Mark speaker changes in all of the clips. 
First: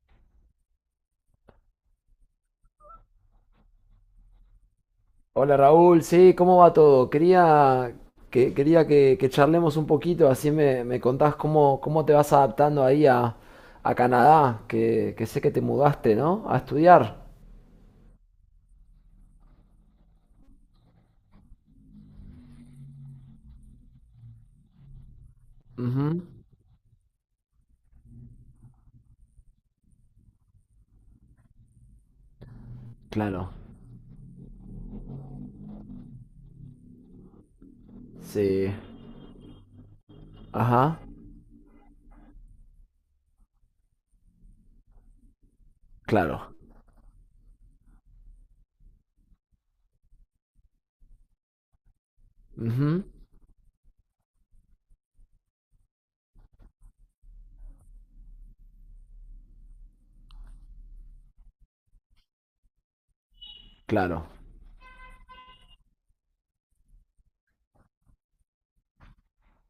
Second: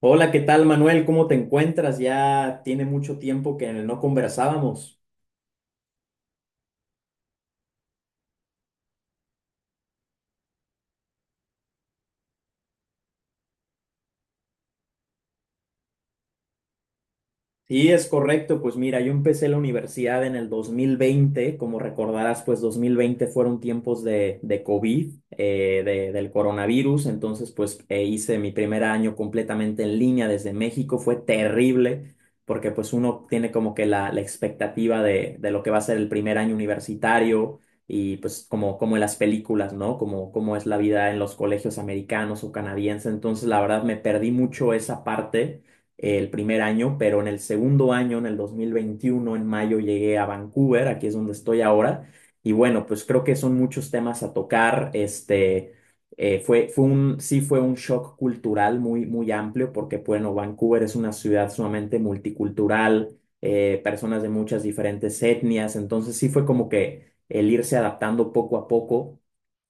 Speaker 1: Hola, ¿qué tal, Manuel? ¿Cómo te encuentras? Ya tiene mucho tiempo que no conversábamos.
Speaker 2: Hola Raúl, sí, ¿cómo va todo? Quería que charlemos un poquito, así me contás cómo te vas adaptando ahí a Canadá, que sé que te mudaste, ¿no? A estudiar.
Speaker 1: Sí, es correcto. Pues mira, yo empecé la universidad en el dos mil veinte. Como recordarás, pues 2020 fueron tiempos de COVID,
Speaker 2: Ujú.
Speaker 1: del coronavirus. Entonces, pues hice mi primer año completamente en línea desde México. Fue terrible porque pues uno
Speaker 2: Claro.
Speaker 1: tiene como que la expectativa de lo que va a ser el primer año universitario y pues
Speaker 2: Sí.
Speaker 1: como, como en las películas, ¿no? Como, como es la
Speaker 2: Ajá.
Speaker 1: vida en los colegios americanos o canadienses. Entonces, la verdad, me perdí mucho esa parte el
Speaker 2: Claro.
Speaker 1: primer año, pero en el segundo año, en el 2021, en mayo, llegué a Vancouver, aquí es donde estoy ahora, y bueno,
Speaker 2: Ujú.
Speaker 1: pues creo que son muchos temas a tocar, fue, sí fue un shock cultural muy, muy amplio, porque bueno, Vancouver es una ciudad sumamente multicultural, personas de
Speaker 2: Claro.
Speaker 1: muchas diferentes etnias, entonces sí fue como que el irse adaptando poco a poco.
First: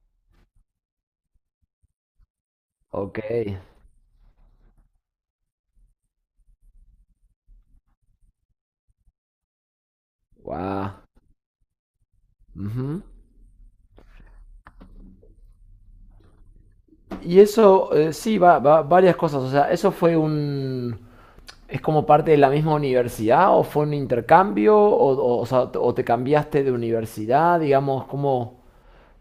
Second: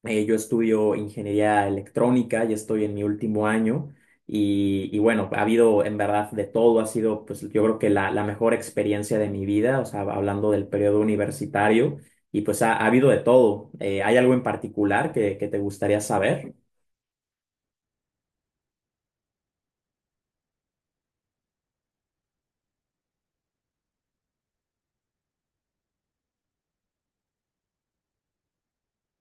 Speaker 1: Yo estudio ingeniería electrónica, ya estoy en mi
Speaker 2: Ok.
Speaker 1: último año y bueno, ha habido en verdad de todo, ha sido pues yo creo que la mejor experiencia de mi vida, o sea, hablando del
Speaker 2: Guau.
Speaker 1: periodo universitario, y pues ha, ha
Speaker 2: Ujú.
Speaker 1: habido de todo. ¿Hay algo en particular que te gustaría saber?
Speaker 2: Y eso, sí, varias cosas. O sea, eso fue un... ¿Es como parte de la misma universidad o fue un intercambio? ¿O sea, o te cambiaste de universidad? Digamos, ¿cómo,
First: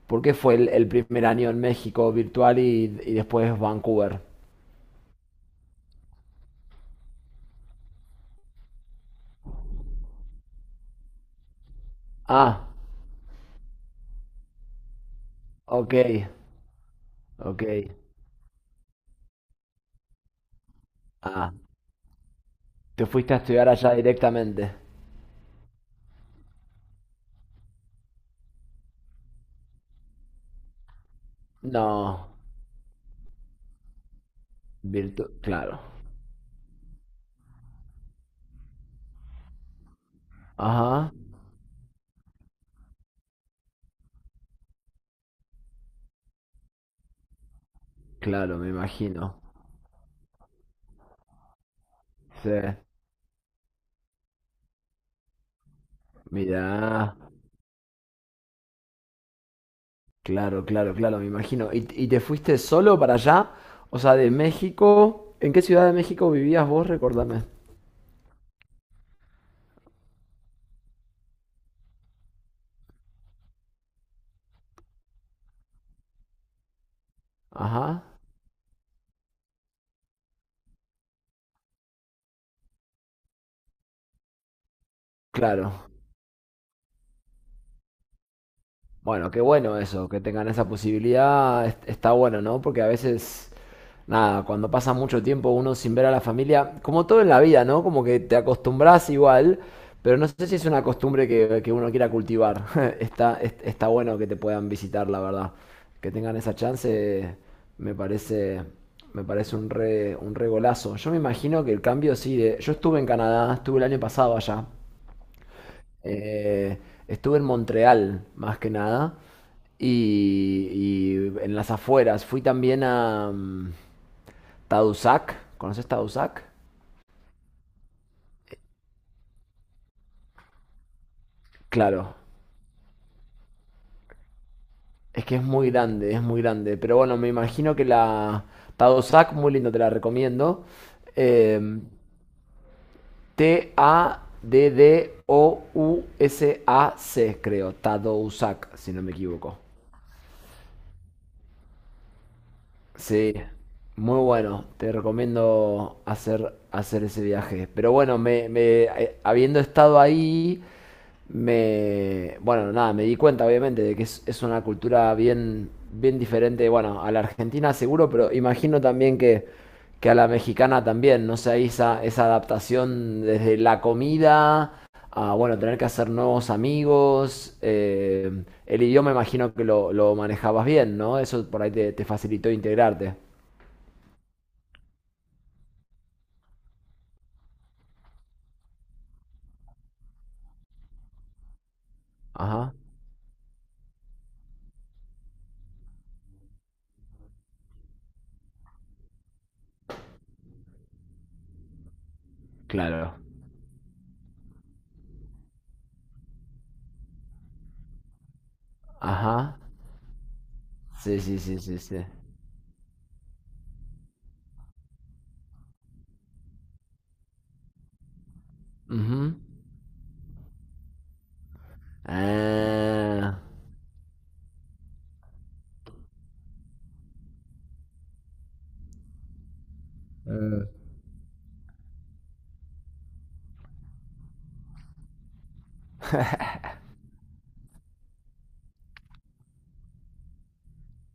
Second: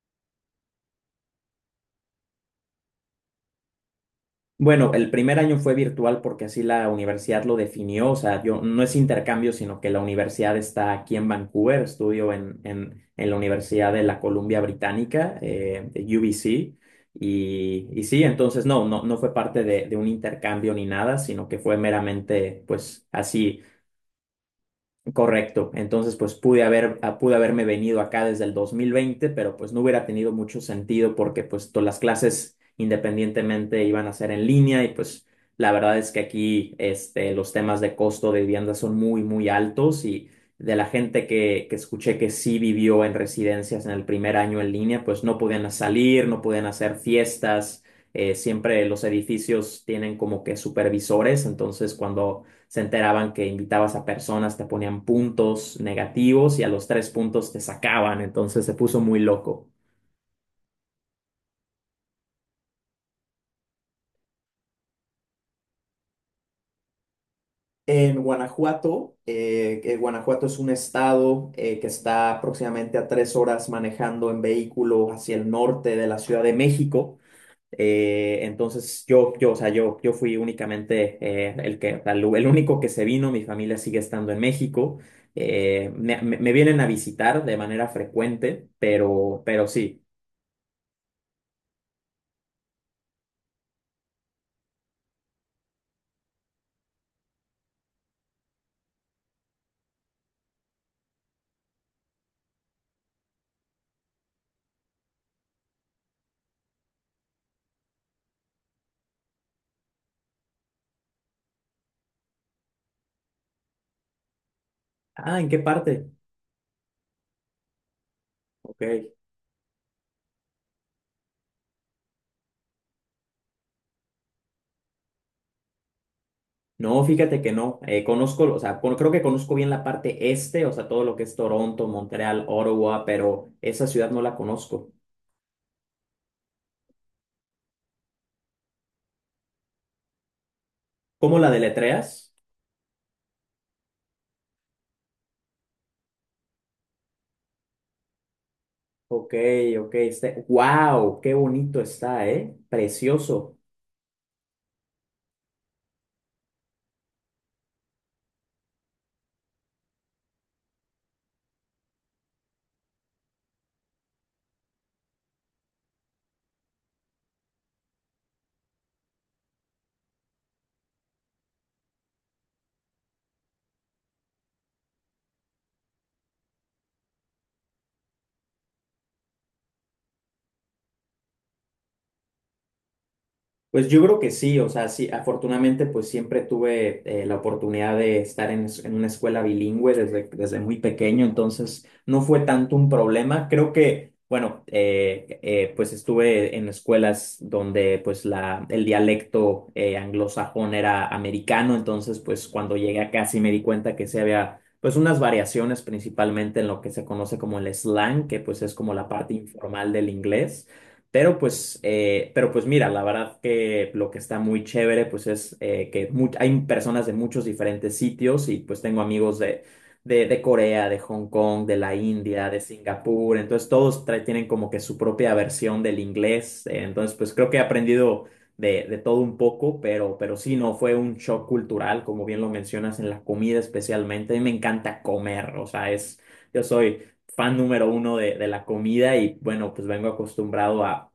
Speaker 2: ¿por qué fue el primer año en México virtual y después Vancouver?
Speaker 1: Bueno, el primer año fue virtual porque así la universidad lo definió, o sea, yo no es intercambio, sino que la universidad está aquí en Vancouver, estudio
Speaker 2: Ah,
Speaker 1: en la Universidad de la Columbia Británica,
Speaker 2: ok,
Speaker 1: de UBC,
Speaker 2: ok.
Speaker 1: y sí, entonces no, no, no fue parte de un intercambio ni nada, sino
Speaker 2: Ah,
Speaker 1: que fue meramente, pues,
Speaker 2: te fuiste a
Speaker 1: así.
Speaker 2: estudiar allá directamente.
Speaker 1: Correcto. Entonces, pues pude haber, pude haberme venido acá desde el 2020, pero pues no hubiera tenido mucho sentido porque pues todas las
Speaker 2: No,
Speaker 1: clases independientemente iban a ser en línea y pues la
Speaker 2: claro.
Speaker 1: verdad es que aquí los temas de costo de vivienda son muy, muy altos y de la
Speaker 2: Ajá,
Speaker 1: gente que escuché que sí vivió en residencias en el primer año en línea, pues no podían salir, no podían hacer fiestas,
Speaker 2: claro, me
Speaker 1: siempre los
Speaker 2: imagino.
Speaker 1: edificios tienen como que supervisores, entonces cuando
Speaker 2: Sí,
Speaker 1: se enteraban que invitabas a personas, te ponían puntos negativos y a los tres
Speaker 2: mira.
Speaker 1: puntos te sacaban, entonces se puso muy loco.
Speaker 2: Claro, claro, claro, me imagino. ¿Y te fuiste solo para allá? O sea, de México. ¿En qué ciudad de México vivías vos? Recordame.
Speaker 1: En Guanajuato, Guanajuato es un estado que está aproximadamente a tres horas manejando en vehículo hacia el norte de la Ciudad de México.
Speaker 2: Ajá.
Speaker 1: Entonces o sea, yo fui únicamente el único que se vino, mi familia sigue estando en México.
Speaker 2: Claro.
Speaker 1: Me vienen a visitar de manera frecuente,
Speaker 2: Bueno, qué
Speaker 1: pero
Speaker 2: bueno
Speaker 1: sí.
Speaker 2: eso, que tengan esa posibilidad, está bueno, ¿no? Porque a veces, nada, cuando pasa mucho tiempo uno sin ver a la familia, como todo en la vida, ¿no? Como que te acostumbras igual, pero no sé si es una costumbre que uno quiera cultivar. Está bueno que te puedan visitar, la verdad. Que tengan esa chance, me parece, me parece un re golazo. Yo me imagino que el cambio sí, de- yo estuve en Canadá, estuve el año pasado allá.
Speaker 1: Ah, ¿en qué parte?
Speaker 2: Eh, estuve en Montreal, más que
Speaker 1: Ok.
Speaker 2: nada, y en las afueras. Fui también a Tadoussac. ¿Conoces Tadoussac?
Speaker 1: No, fíjate que no. Conozco, o sea, creo que conozco bien la parte este, o sea, todo lo que es Toronto,
Speaker 2: Claro,
Speaker 1: Montreal, Ottawa, pero esa ciudad no la conozco.
Speaker 2: es que es muy grande, es muy grande. Pero bueno, me imagino que la Tadoussac, muy lindo, te la recomiendo.
Speaker 1: ¿Cómo la
Speaker 2: Em,
Speaker 1: deletreas?
Speaker 2: Taddousac, creo. Tadoussac, si no me
Speaker 1: Ok,
Speaker 2: equivoco.
Speaker 1: ok. Este, wow, qué bonito está, ¿eh?
Speaker 2: Sí,
Speaker 1: Precioso.
Speaker 2: muy bueno. Te recomiendo hacer, hacer ese viaje. Pero bueno, me- habiendo estado ahí, me, bueno, nada, me di cuenta obviamente de que es una cultura bien, bien diferente, bueno, a la argentina seguro, pero imagino también que a la mexicana también, no sé, ahí esa, esa adaptación desde la comida a, bueno, tener que hacer nuevos amigos. El idioma imagino que lo manejabas bien, ¿no? Eso por ahí te, te facilitó integrarte.
Speaker 1: Pues yo creo que sí, o sea, sí, afortunadamente pues siempre tuve la oportunidad de estar en, en una escuela bilingüe desde, desde muy pequeño, entonces no fue
Speaker 2: Ajá,
Speaker 1: tanto un problema. Creo que, bueno, pues estuve en escuelas donde pues el dialecto anglosajón era americano, entonces pues cuando llegué
Speaker 2: claro.
Speaker 1: acá sí me di cuenta que se había pues unas variaciones principalmente en lo que se conoce como el slang, que pues es como la parte
Speaker 2: Ajá.
Speaker 1: informal del inglés.
Speaker 2: Sí, sí, sí, sí, sí.
Speaker 1: Pero pues mira, la verdad que lo que está muy chévere pues es que hay personas de muchos diferentes sitios y pues tengo
Speaker 2: Ujú.
Speaker 1: amigos de, de Corea, de Hong Kong, de la India, de Singapur,
Speaker 2: Ah.
Speaker 1: entonces todos tienen como que su propia versión del inglés, entonces pues creo que he aprendido de todo un poco, pero sí,
Speaker 2: Eh,
Speaker 1: no, fue un shock cultural, como bien lo mencionas, en la comida especialmente, a mí me encanta comer, o sea, es... Yo soy, fan número uno de la comida y bueno, pues vengo acostumbrado a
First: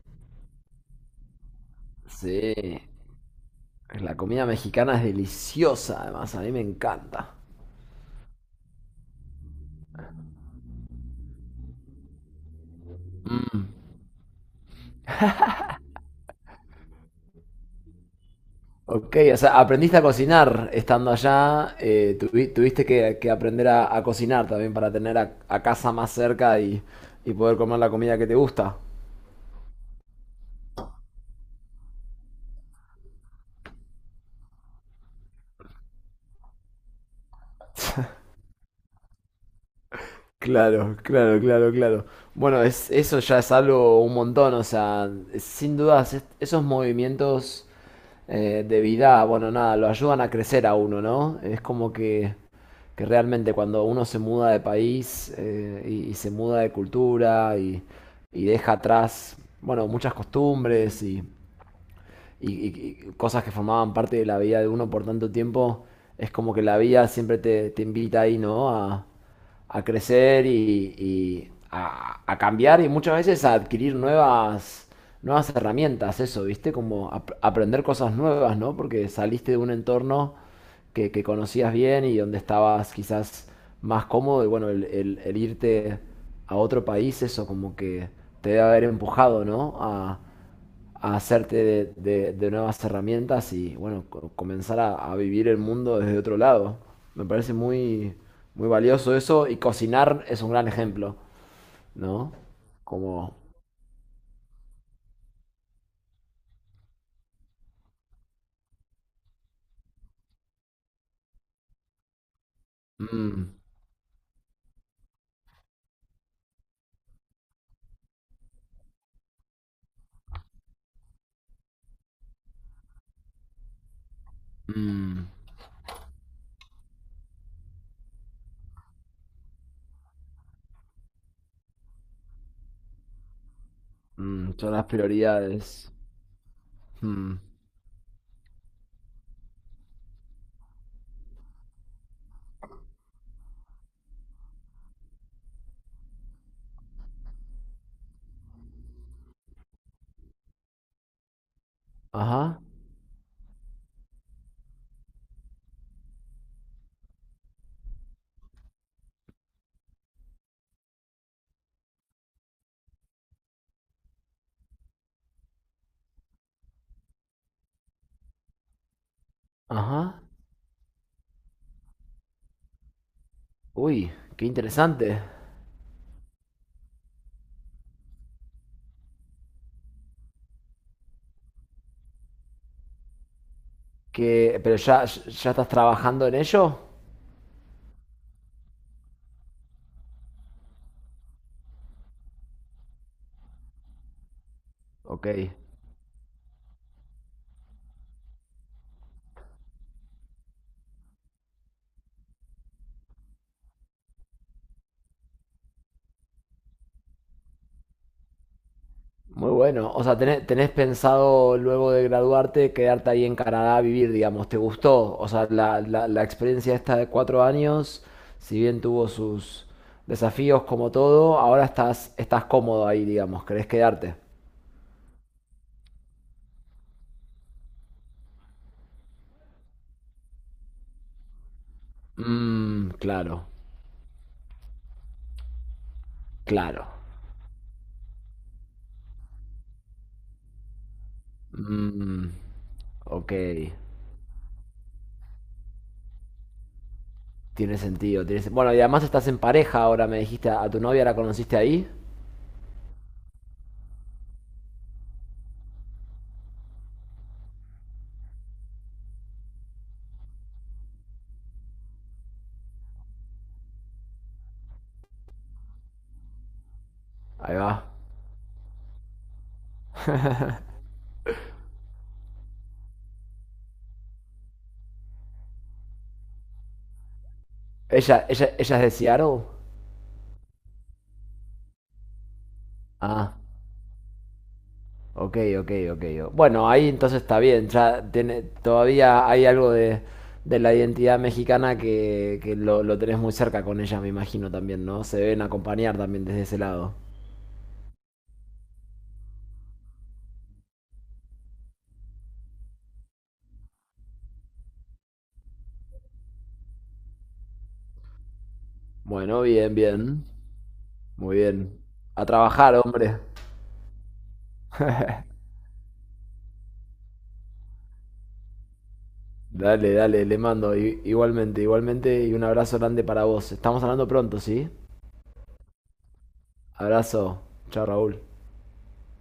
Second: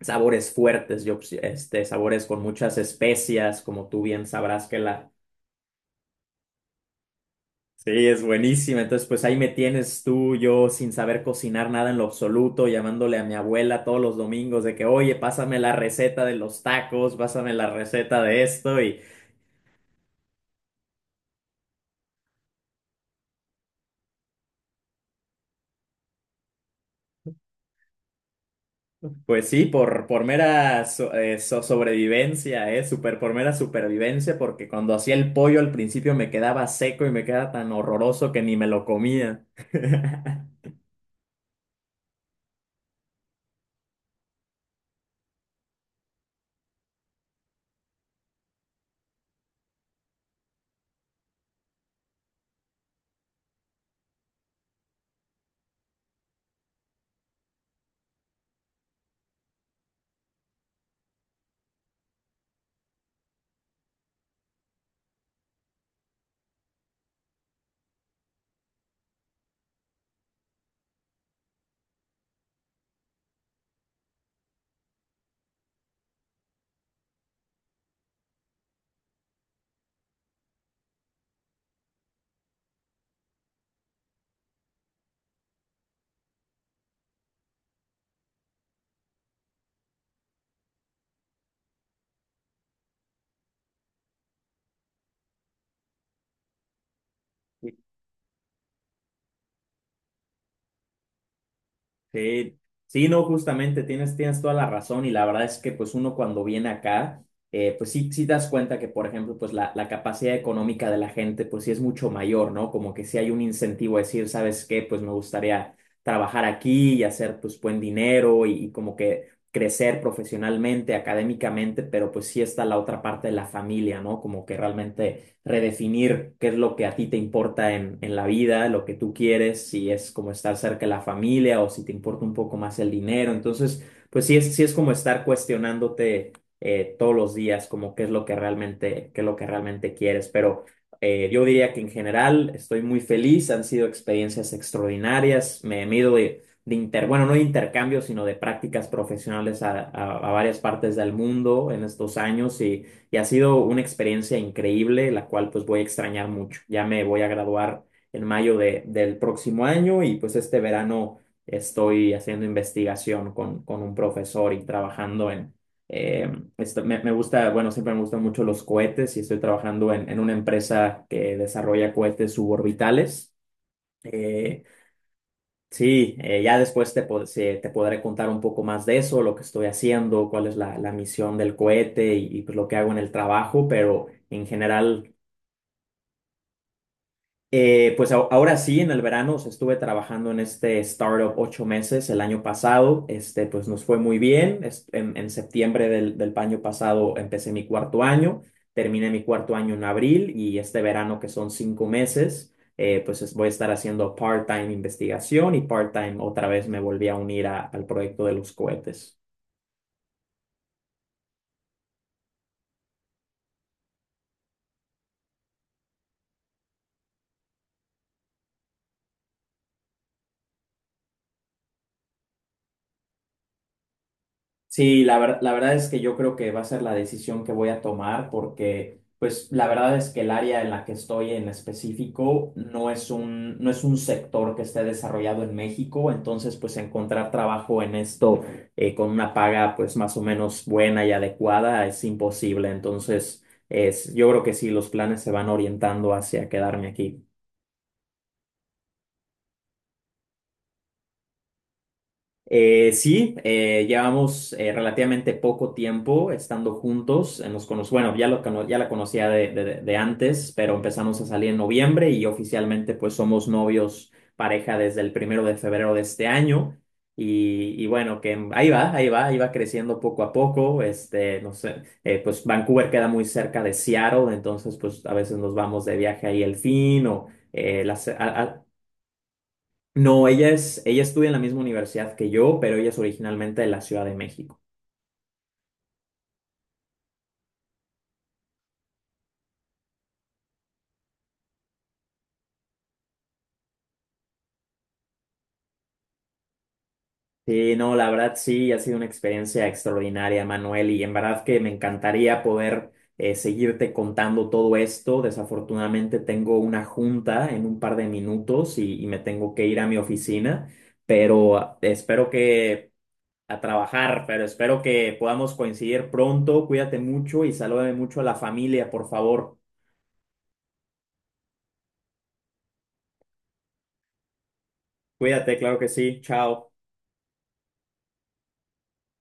Speaker 1: sabores fuertes, yo pues, este, sabores con muchas
Speaker 2: sí.
Speaker 1: especias, como tú
Speaker 2: La
Speaker 1: bien
Speaker 2: comida
Speaker 1: sabrás que
Speaker 2: mexicana es
Speaker 1: la...
Speaker 2: deliciosa, además, a mí me encanta.
Speaker 1: Sí, es buenísima. Entonces, pues ahí me tienes tú, yo sin saber cocinar nada en lo absoluto, llamándole a mi abuela todos los domingos de que, oye, pásame la receta de los tacos, pásame la receta de esto y
Speaker 2: Ok, o sea, aprendiste a cocinar estando allá, tuviste que aprender a cocinar también para tener a casa más cerca y poder comer la comida que te gusta.
Speaker 1: pues sí, por mera sobrevivencia, ¿eh? Super, por mera supervivencia, porque cuando hacía el pollo al principio me quedaba seco y me quedaba tan horroroso que ni me lo comía.
Speaker 2: Claro, claro, claro, claro. Bueno, es, eso ya es algo un montón, o sea, sin dudas, esos movimientos de vida, bueno, nada, lo ayudan a crecer a uno, ¿no? Es como que realmente cuando uno se muda de país y se muda de cultura y deja atrás, bueno, muchas costumbres y y cosas que formaban parte de la vida de uno por tanto tiempo, es como que la vida siempre te, te invita ahí, ¿no? A crecer y a cambiar y muchas veces a adquirir nuevas, nuevas herramientas, eso, ¿viste? Como aprender cosas nuevas, ¿no? Porque saliste de un entorno que conocías bien y donde estabas quizás más cómodo y bueno, el irte a otro país, eso como que te debe haber empujado, ¿no? A hacerte de nuevas herramientas y bueno, comenzar a vivir el mundo desde otro lado. Me parece muy, muy valioso eso y cocinar es un gran ejemplo, ¿no?
Speaker 1: Sí, sí, no,
Speaker 2: Como,
Speaker 1: justamente tienes, tienes toda la razón y la verdad es que pues uno cuando viene acá, pues sí, sí das cuenta que por ejemplo pues la capacidad económica de la gente pues sí es mucho mayor, ¿no? Como que sí hay un
Speaker 2: mm,
Speaker 1: incentivo a decir, ¿sabes qué? Pues me gustaría trabajar aquí y hacer pues buen dinero y como que crecer profesionalmente, académicamente, pero pues sí está la otra parte de la familia, ¿no? Como que
Speaker 2: mm,
Speaker 1: realmente redefinir qué es lo que a ti te importa en la vida, lo que tú quieres, si es como estar cerca de la familia o si te importa un poco más el dinero. Entonces, pues
Speaker 2: mm,
Speaker 1: sí
Speaker 2: son
Speaker 1: es
Speaker 2: las
Speaker 1: como estar
Speaker 2: prioridades.
Speaker 1: cuestionándote todos los
Speaker 2: Mm,
Speaker 1: días, como qué es lo que realmente, qué es lo que realmente quieres. Pero yo diría que en general estoy muy feliz, han sido experiencias extraordinarias, me he ido de, bueno, no de intercambio, sino de prácticas profesionales a, a varias partes del mundo en estos años
Speaker 2: ajá,
Speaker 1: y ha sido una experiencia increíble, la cual pues voy a extrañar mucho. Ya me voy a graduar en mayo del próximo año y pues este verano estoy haciendo investigación con un profesor y trabajando en... eh, me, me gusta, bueno, siempre me gustan mucho los cohetes y estoy trabajando en
Speaker 2: ajá.
Speaker 1: una empresa que desarrolla cohetes suborbitales.
Speaker 2: Uy, qué
Speaker 1: Eh,
Speaker 2: interesante.
Speaker 1: Sí, ya después te podré contar un poco más de eso, lo que estoy haciendo, cuál es la misión del cohete y, pues lo que hago en el trabajo, pero en
Speaker 2: Que, pero ya,
Speaker 1: general
Speaker 2: ya estás trabajando en ello.
Speaker 1: pues ahora sí, en el verano, o sea, estuve trabajando en este startup ocho meses el año pasado, este, pues nos fue muy bien.
Speaker 2: Ok.
Speaker 1: En septiembre del año pasado empecé mi cuarto año, terminé mi cuarto año en abril y este verano, que son cinco meses, pues voy a estar haciendo part-time investigación y part-time otra vez me volví a unir al proyecto de los cohetes.
Speaker 2: Muy bueno. O sea, tenés, tenés pensado luego de graduarte quedarte ahí en Canadá a vivir, digamos. ¿Te gustó? O sea, la experiencia esta de 4 años, si bien tuvo sus desafíos como todo, ahora estás, estás cómodo ahí, digamos. ¿Querés quedarte?
Speaker 1: Sí, la verdad es que yo creo que va a ser la decisión que voy a tomar porque, pues, la verdad es que el área en la que estoy en específico no
Speaker 2: Mmm,
Speaker 1: es
Speaker 2: claro,
Speaker 1: un, no es un sector que esté desarrollado en México, entonces, pues,
Speaker 2: claro.
Speaker 1: encontrar trabajo en esto con una paga, pues, más o menos buena y adecuada es
Speaker 2: Mmm,
Speaker 1: imposible.
Speaker 2: ok.
Speaker 1: Entonces, es, yo creo que sí, los planes se van orientando hacia quedarme aquí.
Speaker 2: Tiene sentido, tiene sen- Bueno, y además estás en pareja ahora, me dijiste. ¿A tu novia la conociste ahí?
Speaker 1: Sí, llevamos relativamente poco tiempo estando juntos. Bueno, ya, ya la conocía de, de antes, pero empezamos a salir en noviembre y oficialmente pues somos novios pareja desde el primero de febrero de este año.
Speaker 2: Ahí va.
Speaker 1: Y bueno, que ahí va, ahí va, ahí va creciendo poco a poco. Este, no sé, pues Vancouver queda muy cerca de Seattle, entonces pues a veces nos vamos de viaje ahí el fin o eh, las- a-
Speaker 2: ¿Ella, ella,
Speaker 1: a-
Speaker 2: ella es de Seattle?
Speaker 1: no, ella es, ella estudia en la misma universidad que yo, pero ella es
Speaker 2: Ah.
Speaker 1: originalmente de la Ciudad de México.
Speaker 2: Ok, ok, ok. Bueno, ahí entonces está bien. Ya tiene, todavía hay algo de la identidad mexicana que lo tenés muy cerca con ella, me imagino también, ¿no? Se deben acompañar también desde ese lado.
Speaker 1: Sí, no, la verdad sí, ha sido una experiencia extraordinaria, Manuel, y en verdad que me encantaría poder seguirte contando todo esto. Desafortunadamente tengo una junta en un par de minutos y me
Speaker 2: Bueno,
Speaker 1: tengo que
Speaker 2: bien,
Speaker 1: ir a mi
Speaker 2: bien.
Speaker 1: oficina,
Speaker 2: Muy bien.
Speaker 1: pero
Speaker 2: A
Speaker 1: espero
Speaker 2: trabajar,
Speaker 1: que
Speaker 2: hombre.
Speaker 1: a trabajar, pero espero que podamos coincidir pronto. Cuídate mucho y salúdame mucho a la familia, por favor.
Speaker 2: Dale, dale, le mando. I- igualmente, igualmente. Y un abrazo grande para vos. Estamos hablando pronto, ¿sí?
Speaker 1: Cuídate, claro que sí. Chao.
Speaker 2: Abrazo. Chao, Raúl.